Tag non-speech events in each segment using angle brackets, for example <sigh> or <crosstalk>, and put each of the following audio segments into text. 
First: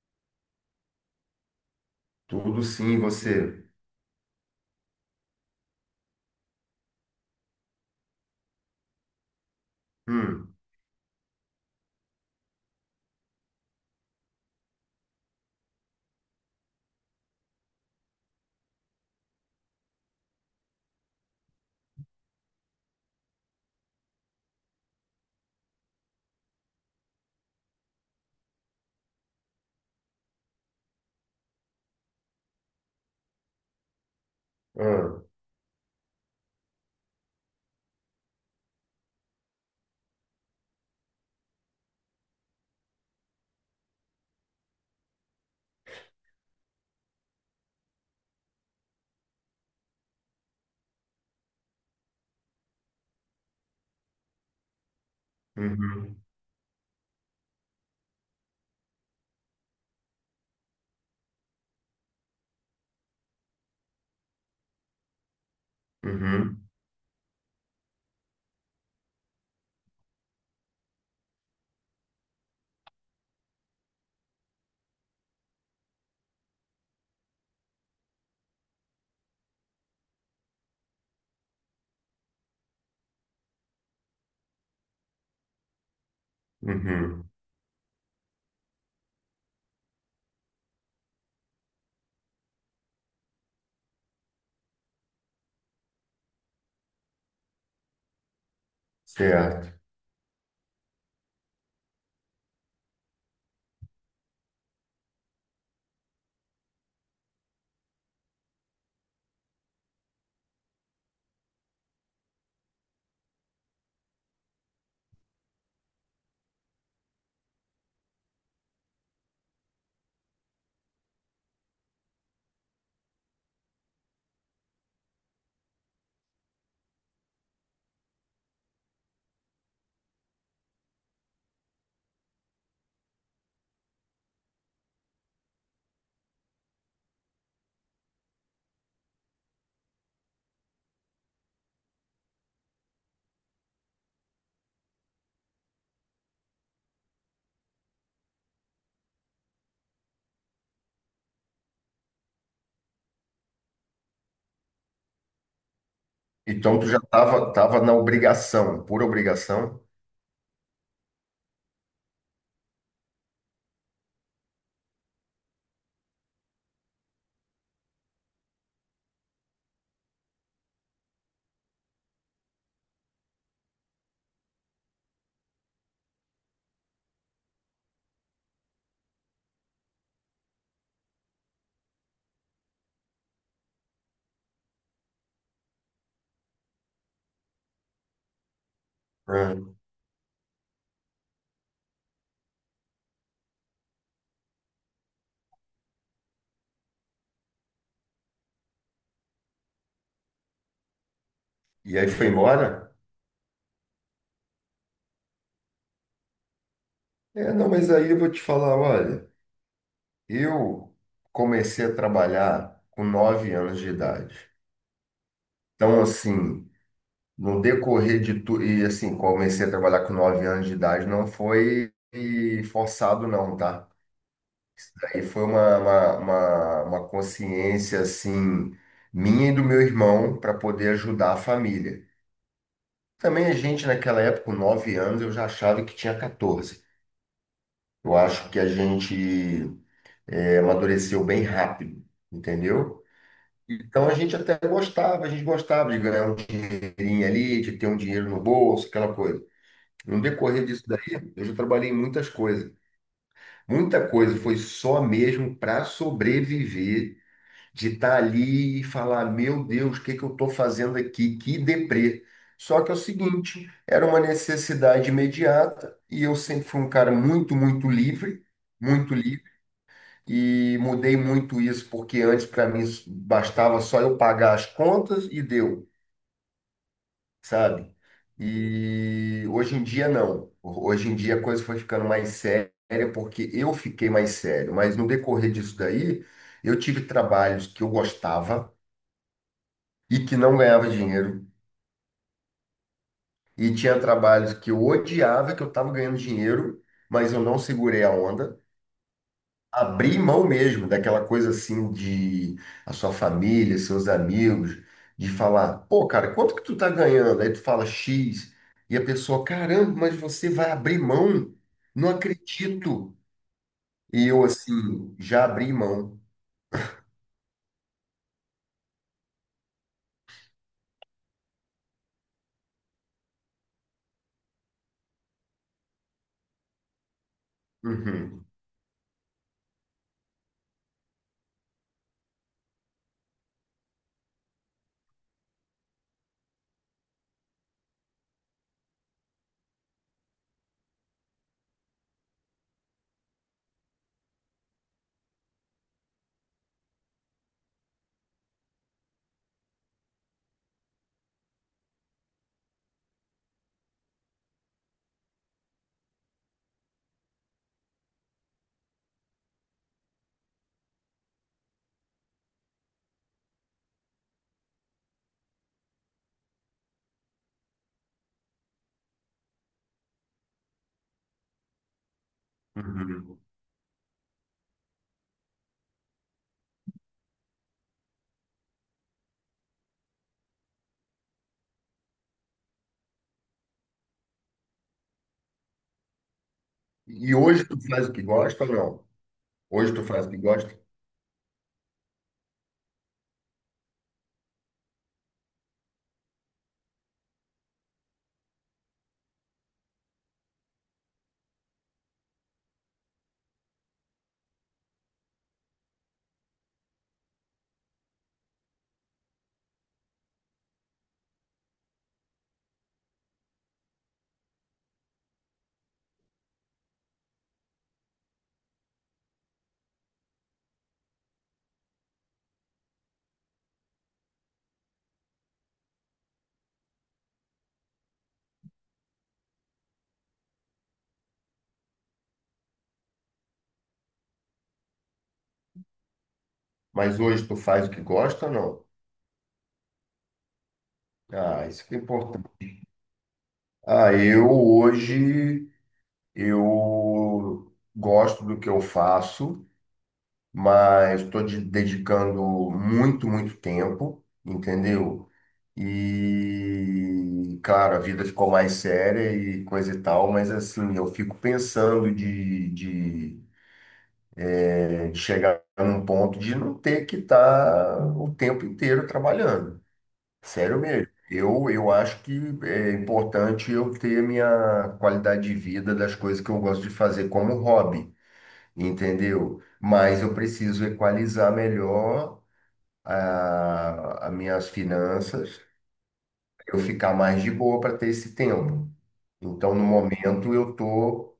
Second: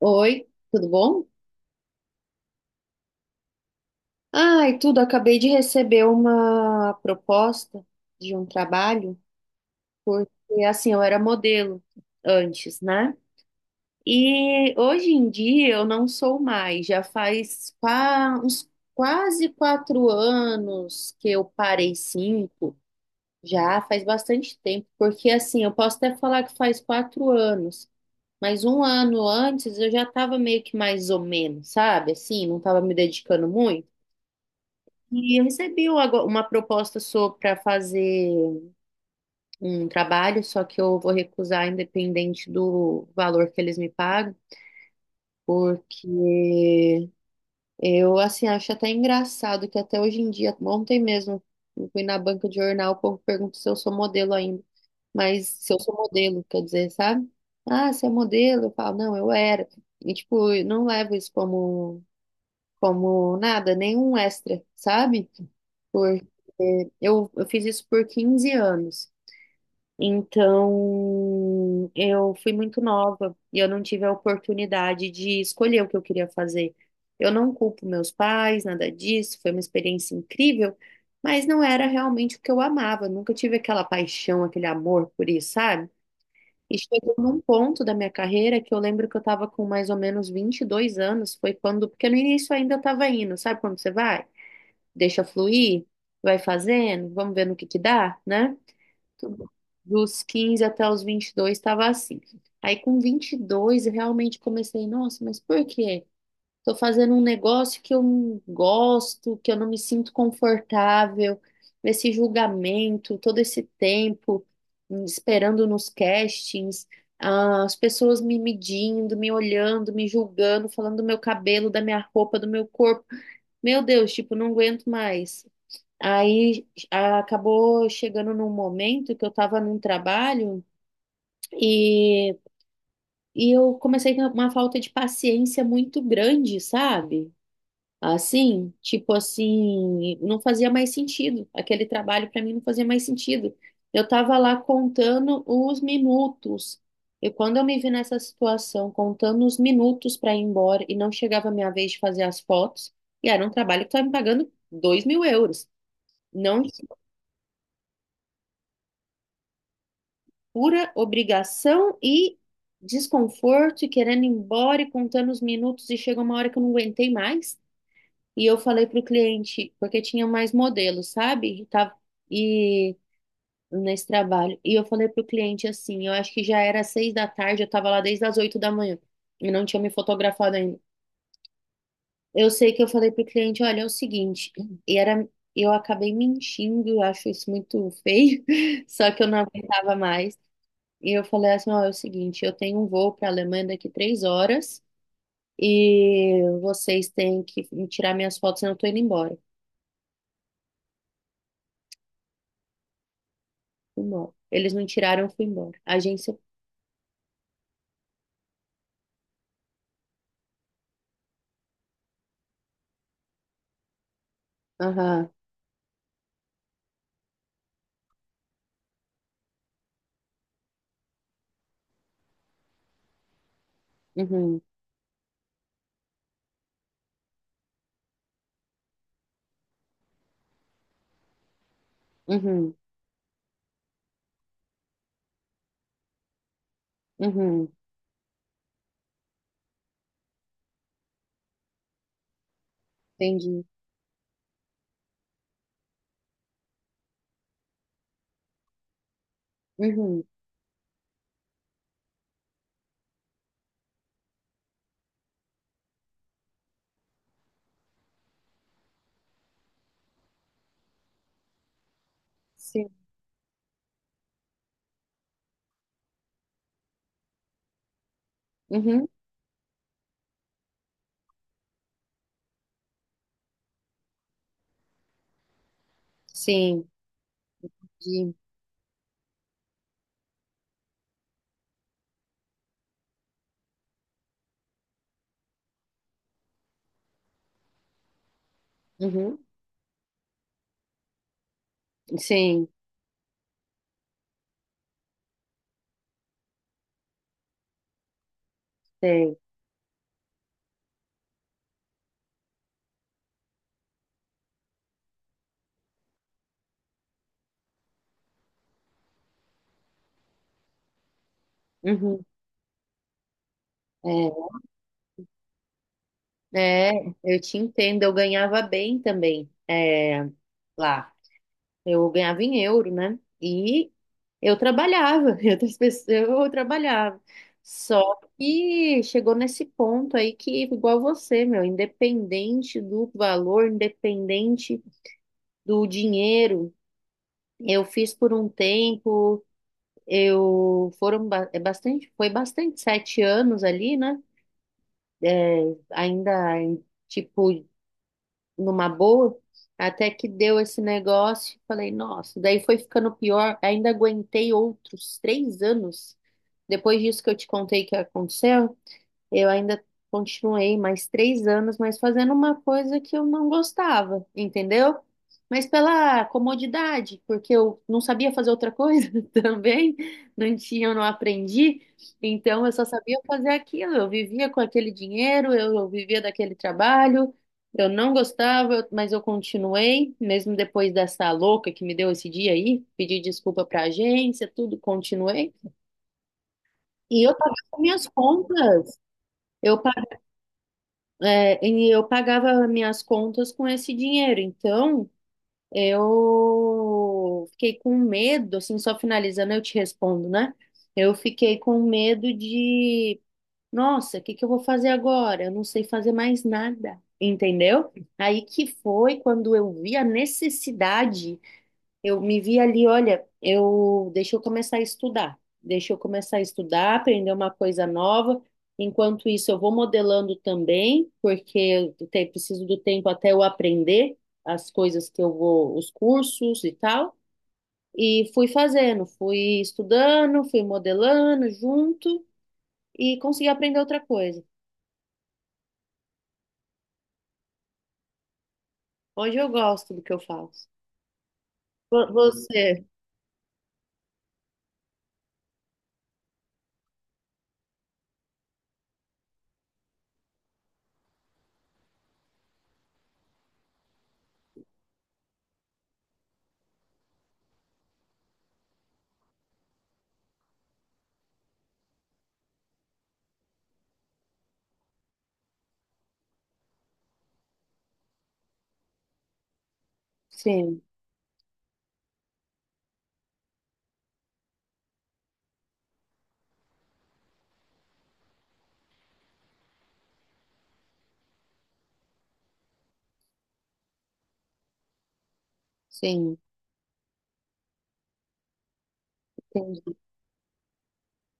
Oi, tudo bom? Tudo sim, você. Ai, tudo. Acabei de receber uma proposta de um trabalho, Hum. porque assim, eu era modelo antes, né? E hoje em dia eu não sou mais. Já faz uns quase quatro anos que eu parei cinco. Já faz bastante tempo, porque assim, eu posso até falar que faz quatro anos, mas um ano antes eu já estava meio que mais ou menos, sabe? Assim, não estava me dedicando muito. Ah. E eu recebi uma proposta para fazer um trabalho, só que eu vou recusar independente do valor que eles me pagam, porque eu assim acho até engraçado que até hoje em dia, ontem mesmo, eu fui na banca de jornal, o povo pergunta se eu sou modelo ainda, mas se eu sou Uhum. modelo, quer dizer, sabe? Ah, você é modelo? Eu falo, não, eu era. E tipo, eu não levo isso como nada, nenhum extra, sabe? Porque Uhum. eu fiz isso por 15 anos. Então, eu fui muito nova e eu não tive a oportunidade de escolher o que eu queria fazer. Eu não culpo meus pais, nada disso, foi uma experiência incrível, mas não era realmente o que eu amava. Eu nunca tive aquela paixão, aquele amor por isso, sabe? E chegou Uhum. num ponto da minha carreira que eu lembro que eu estava com mais ou menos 22 anos, foi quando, porque no início ainda eu estava indo, sabe quando você vai? Deixa fluir, vai fazendo, vamos ver no que dá, né? Tudo. Certo. Dos 15 até os 22 estava assim. Aí com 22 eu realmente comecei, nossa, mas por quê? Tô fazendo um negócio que eu não gosto, que eu não me sinto confortável, esse julgamento, todo esse tempo esperando nos castings, ah, as pessoas me medindo, me olhando, me julgando, falando do meu cabelo, da minha roupa, do meu corpo. Meu Deus, tipo, não aguento mais. Acabou chegando num momento que eu tava num trabalho e, e eu comecei a ter uma falta de paciência muito grande, sabe? Assim, tipo assim, não fazia mais sentido. Aquele trabalho para mim não fazia mais sentido. Eu estava lá contando os minutos. E quando eu me vi nessa situação, contando os minutos para ir embora e não chegava a minha vez de fazer as fotos, e era um trabalho que estava me pagando 2 mil euros. Não de Então tu já tava, na obrigação, por obrigação. pura obrigação e desconforto, e querendo ir embora e contando os minutos, e chega uma hora que eu não aguentei mais. E eu falei para o cliente, porque tinha mais modelos, sabe? E, tava, e nesse trabalho. E eu falei para o cliente assim, eu acho que já era seis da tarde, eu estava lá desde as oito da manhã e não tinha me fotografado ainda. Eu sei que eu falei para o cliente, olha, é o seguinte, e era, eu acabei mentindo, eu acho isso muito feio, <laughs> só que eu não Ah. aguentava mais. E eu falei assim, ó, é o seguinte, eu tenho um voo para a Alemanha daqui três horas e vocês têm que me tirar minhas fotos, senão eu tô indo embora. E aí foi embora? Fui embora. Eles não tiraram, eu fui embora. A agência. É, não, mas aí eu vou te falar, olha, eu comecei a trabalhar com 9 anos de idade. Aham. Então, assim, no decorrer de tudo, e assim, comecei a trabalhar com nove anos de idade, não foi forçado não, tá? Uhum. Aí foi uma consciência assim minha e do meu irmão para poder ajudar a família. Uhum. Também a gente naquela época, com 9 anos, eu já achava que tinha 14. Uhum. Eu acho que a gente amadureceu bem rápido, entendeu? Entendi. Então a gente até gostava, a gente gostava de ganhar um dinheirinho ali, de ter um dinheiro no bolso, aquela coisa. No Uhum. decorrer disso daí, eu já trabalhei em muitas coisas. Muita coisa foi só mesmo para sobreviver de estar ali e falar, meu Deus, o que que eu estou fazendo aqui? Que deprê. Só Sim. que é o seguinte, era uma necessidade imediata e eu sempre fui um cara muito, muito livre, Uhum. muito livre. E mudei muito isso, porque antes para mim bastava só eu pagar as contas e deu, Sim. sabe? Entendi. E hoje em dia não. Hoje em dia a coisa foi ficando mais séria, porque eu fiquei mais sério. Mas no decorrer disso daí, eu tive trabalhos que eu gostava, Uhum. e que não ganhava dinheiro. Sim. E tinha trabalhos que eu odiava, que eu estava ganhando dinheiro, mas eu não segurei a onda. Sei. Abri mão mesmo daquela coisa assim de a sua família, seus amigos, de falar, pô, cara, quanto que tu tá ganhando? Aí tu fala X, e a pessoa, caramba, mas você vai abrir mão? Não Uhum. acredito. E eu É. assim, já abri mão. É, eu te entendo. Eu ganhava bem também. É, lá. Eu ganhava em euro, né? E eu trabalhava, <laughs> e outras pessoas, eu trabalhava. Só Uhum. que chegou nesse ponto aí que, igual você, meu, independente do valor, independente do dinheiro, eu fiz por um tempo, eu foram é bastante, foi bastante, sete anos ali, né? Ainda, tipo, numa boa, até que deu esse negócio, falei, nossa, daí foi ficando pior, ainda aguentei outros três anos, depois disso que eu te contei que aconteceu, eu ainda continuei mais três anos, mas fazendo uma coisa que eu não gostava, entendeu? Mas pela comodidade, porque eu não sabia fazer outra coisa <laughs> também, não tinha, eu não aprendi, então eu só sabia Uhum. fazer aquilo. Eu vivia com aquele dinheiro, eu vivia daquele trabalho, eu não gostava, mas eu continuei, mesmo depois dessa louca que me deu esse dia aí, pedi desculpa pra agência, tudo, continuei. E eu E pagava hoje tu minhas faz o que gosta ou contas. não? Eu Hoje tu faz o que gosta? É, e eu pagava minhas contas com esse dinheiro, então eu fiquei com medo, assim, só finalizando, eu te respondo, né? Eu fiquei com medo de, nossa, o que que eu vou fazer agora? Eu não sei fazer mais nada, entendeu? Aí que foi quando eu vi a necessidade, eu me vi ali, olha, eu deixa eu começar a estudar, deixa eu começar a estudar, aprender uma coisa nova. Enquanto isso, eu vou modelando também, porque preciso do tempo até eu aprender as coisas que eu vou, os cursos e tal. E fui fazendo, fui estudando, fui modelando junto e consegui aprender outra coisa. Mas hoje tu faz o que gosta ou não? Hoje eu gosto do que eu faço. Ah, isso que é importante. Você, Ah, eu hoje eu gosto do que eu faço, mas estou dedicando muito, muito tempo, entendeu? E claro, a vida ficou mais séria e coisa e tal, mas assim, eu fico pensando de chegar num ponto de não ter que estar o tempo inteiro trabalhando. Sério sim, mesmo. Eu acho que é importante eu ter minha qualidade de vida das coisas que eu gosto de fazer como hobby, entendeu? Mas eu preciso equalizar melhor as minhas finanças, sim, eu ficar mais de boa para ter esse tempo. Então, no entendi, momento, eu estou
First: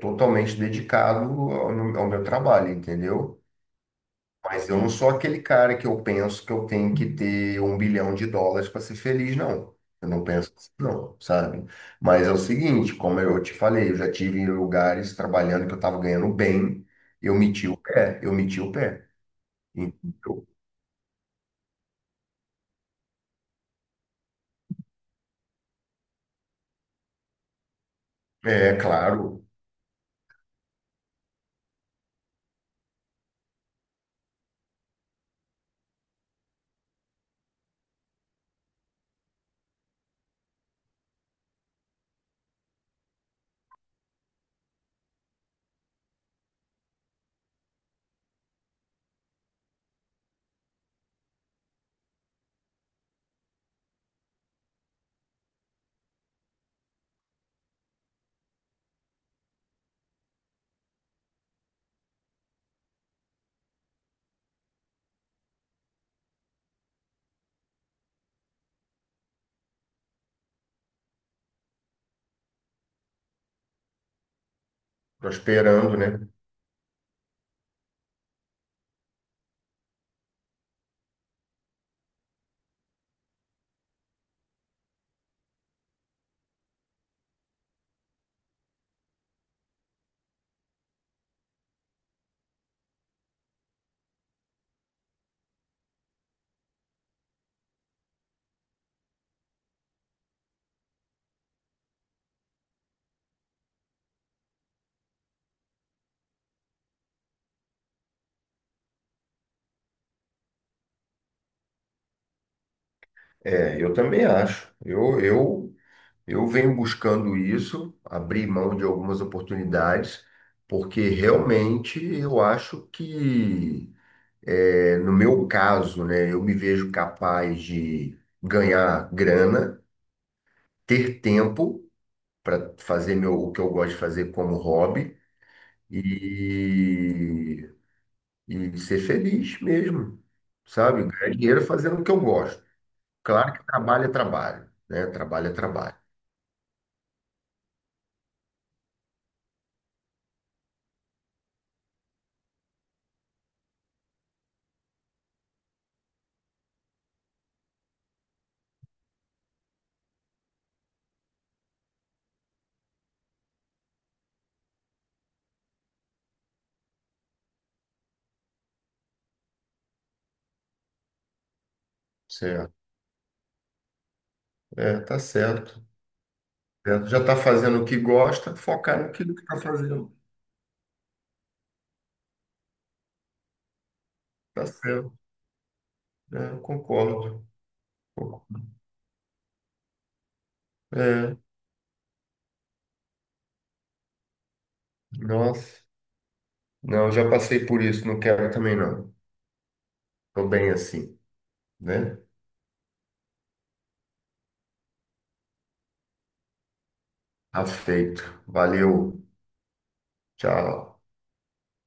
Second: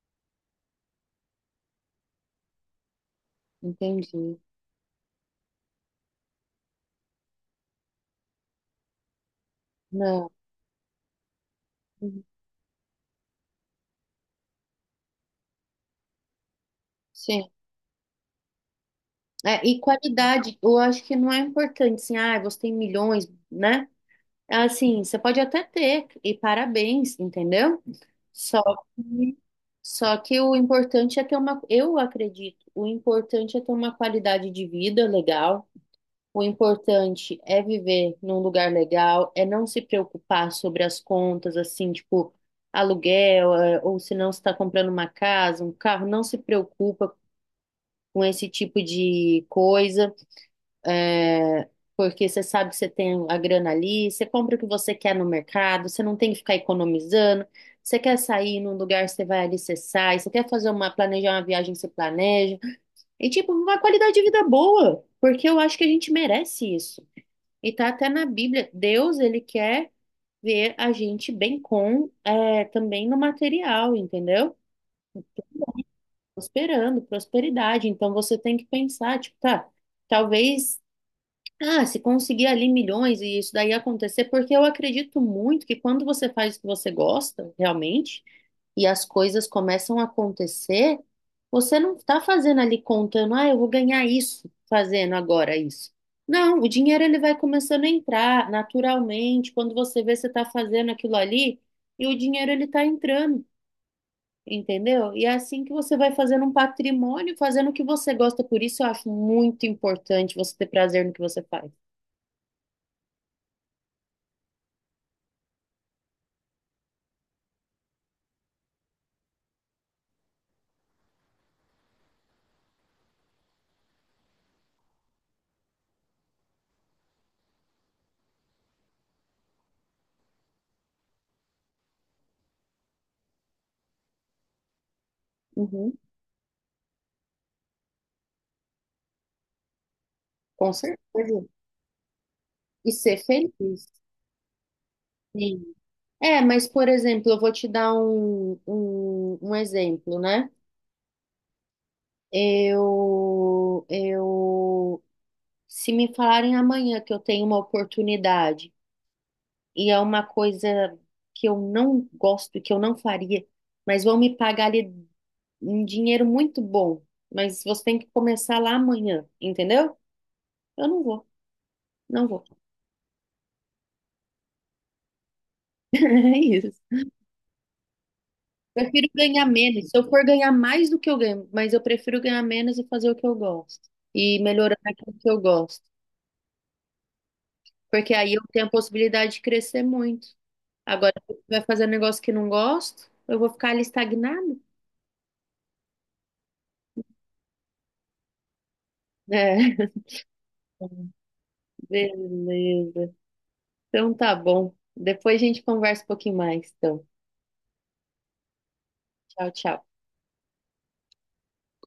totalmente dedicado ao meu trabalho, entendeu? entendi. Mas eu não sou aquele cara que eu penso que eu tenho que ter um bilhão de dólares para ser feliz, não. Eu não Não, penso assim, não, sabe? uhum, Mas é o seguinte, como eu te falei, eu já tive em lugares trabalhando que eu estava ganhando bem, eu sim. meti o pé, eu meti o pé. É, e Então, qualidade, eu acho que não é importante, assim, ah, você tem milhões, né? É. Assim, você pode até ter, e parabéns, entendeu? Só é que, claro, só que o importante é ter uma, eu acredito, o importante é ter uma qualidade de vida legal, o importante é viver num lugar legal, é não se preocupar sobre as contas, assim, tipo, aluguel, é, ou se não está comprando uma casa, um carro, não se preocupa com esse tipo de coisa. É, porque você sabe que você tem a grana ali, você compra o que você quer no mercado, você não tem que ficar economizando. Você quer sair num lugar, você vai ali, você sai. Você quer fazer uma, planejar uma viagem, você planeja. E, tipo, uma qualidade de vida boa, porque eu acho que a gente merece isso. E tá até na Bíblia, Deus, ele quer ver a gente bem com, é, também no material, entendeu? prosperando, né? Prosperando, prosperidade. Então, você tem que pensar, tipo, tá, talvez. Ah, se conseguir ali milhões e isso daí acontecer, porque eu acredito muito que quando você faz o que você gosta, realmente, e as coisas começam a acontecer, você não está fazendo ali contando, ah, eu vou ganhar isso fazendo agora isso. Não, o dinheiro ele vai começando a entrar naturalmente, quando você vê você está fazendo aquilo ali, e o dinheiro ele está entrando, entendeu? E é assim que você vai fazendo um patrimônio, fazendo o que você gosta. Por isso eu acho muito importante você ter prazer no que você faz. É, eu também acho. Eu venho buscando isso, abrir mão de algumas oportunidades, porque realmente eu acho que é, no meu caso, né, eu me vejo capaz de ganhar grana, ter tempo para fazer meu, o que eu gosto de fazer como hobby Uhum, e, e ser feliz mesmo, com sabe? Ganhar certeza. dinheiro fazendo o que eu gosto. E ser Claro que feliz, trabalho é trabalho, né? Trabalho é sim. trabalho. É, mas, por exemplo, eu vou te dar um, exemplo, né? Eu, eu, se me falarem amanhã que eu tenho uma oportunidade e é uma coisa que eu não gosto, que eu não faria, mas vão me pagar ali um dinheiro muito bom, mas você tem que começar lá amanhã, entendeu? Eu não vou, não vou. <laughs> Certo. É, tá certo. É isso. Certo. Já está fazendo o que gosta, focar Prefiro naquilo que ganhar está menos. Se eu fazendo. for ganhar mais do que eu ganho, mas eu prefiro ganhar menos e fazer o que eu gosto. E Tá melhorar aquilo certo. que eu gosto. É, eu concordo. Porque aí eu tenho a possibilidade de crescer muito. Agora, se É, eu vai fazer um negócio que não gosto, eu vou ficar ali estagnado. nossa. Não, já passei por isso, não quero também não. É. Tô bem <laughs> assim, né? Beleza. Então tá bom. Depois a gente conversa um pouquinho mais. Então, Aceito. Valeu. tchau, tchau. Tchau.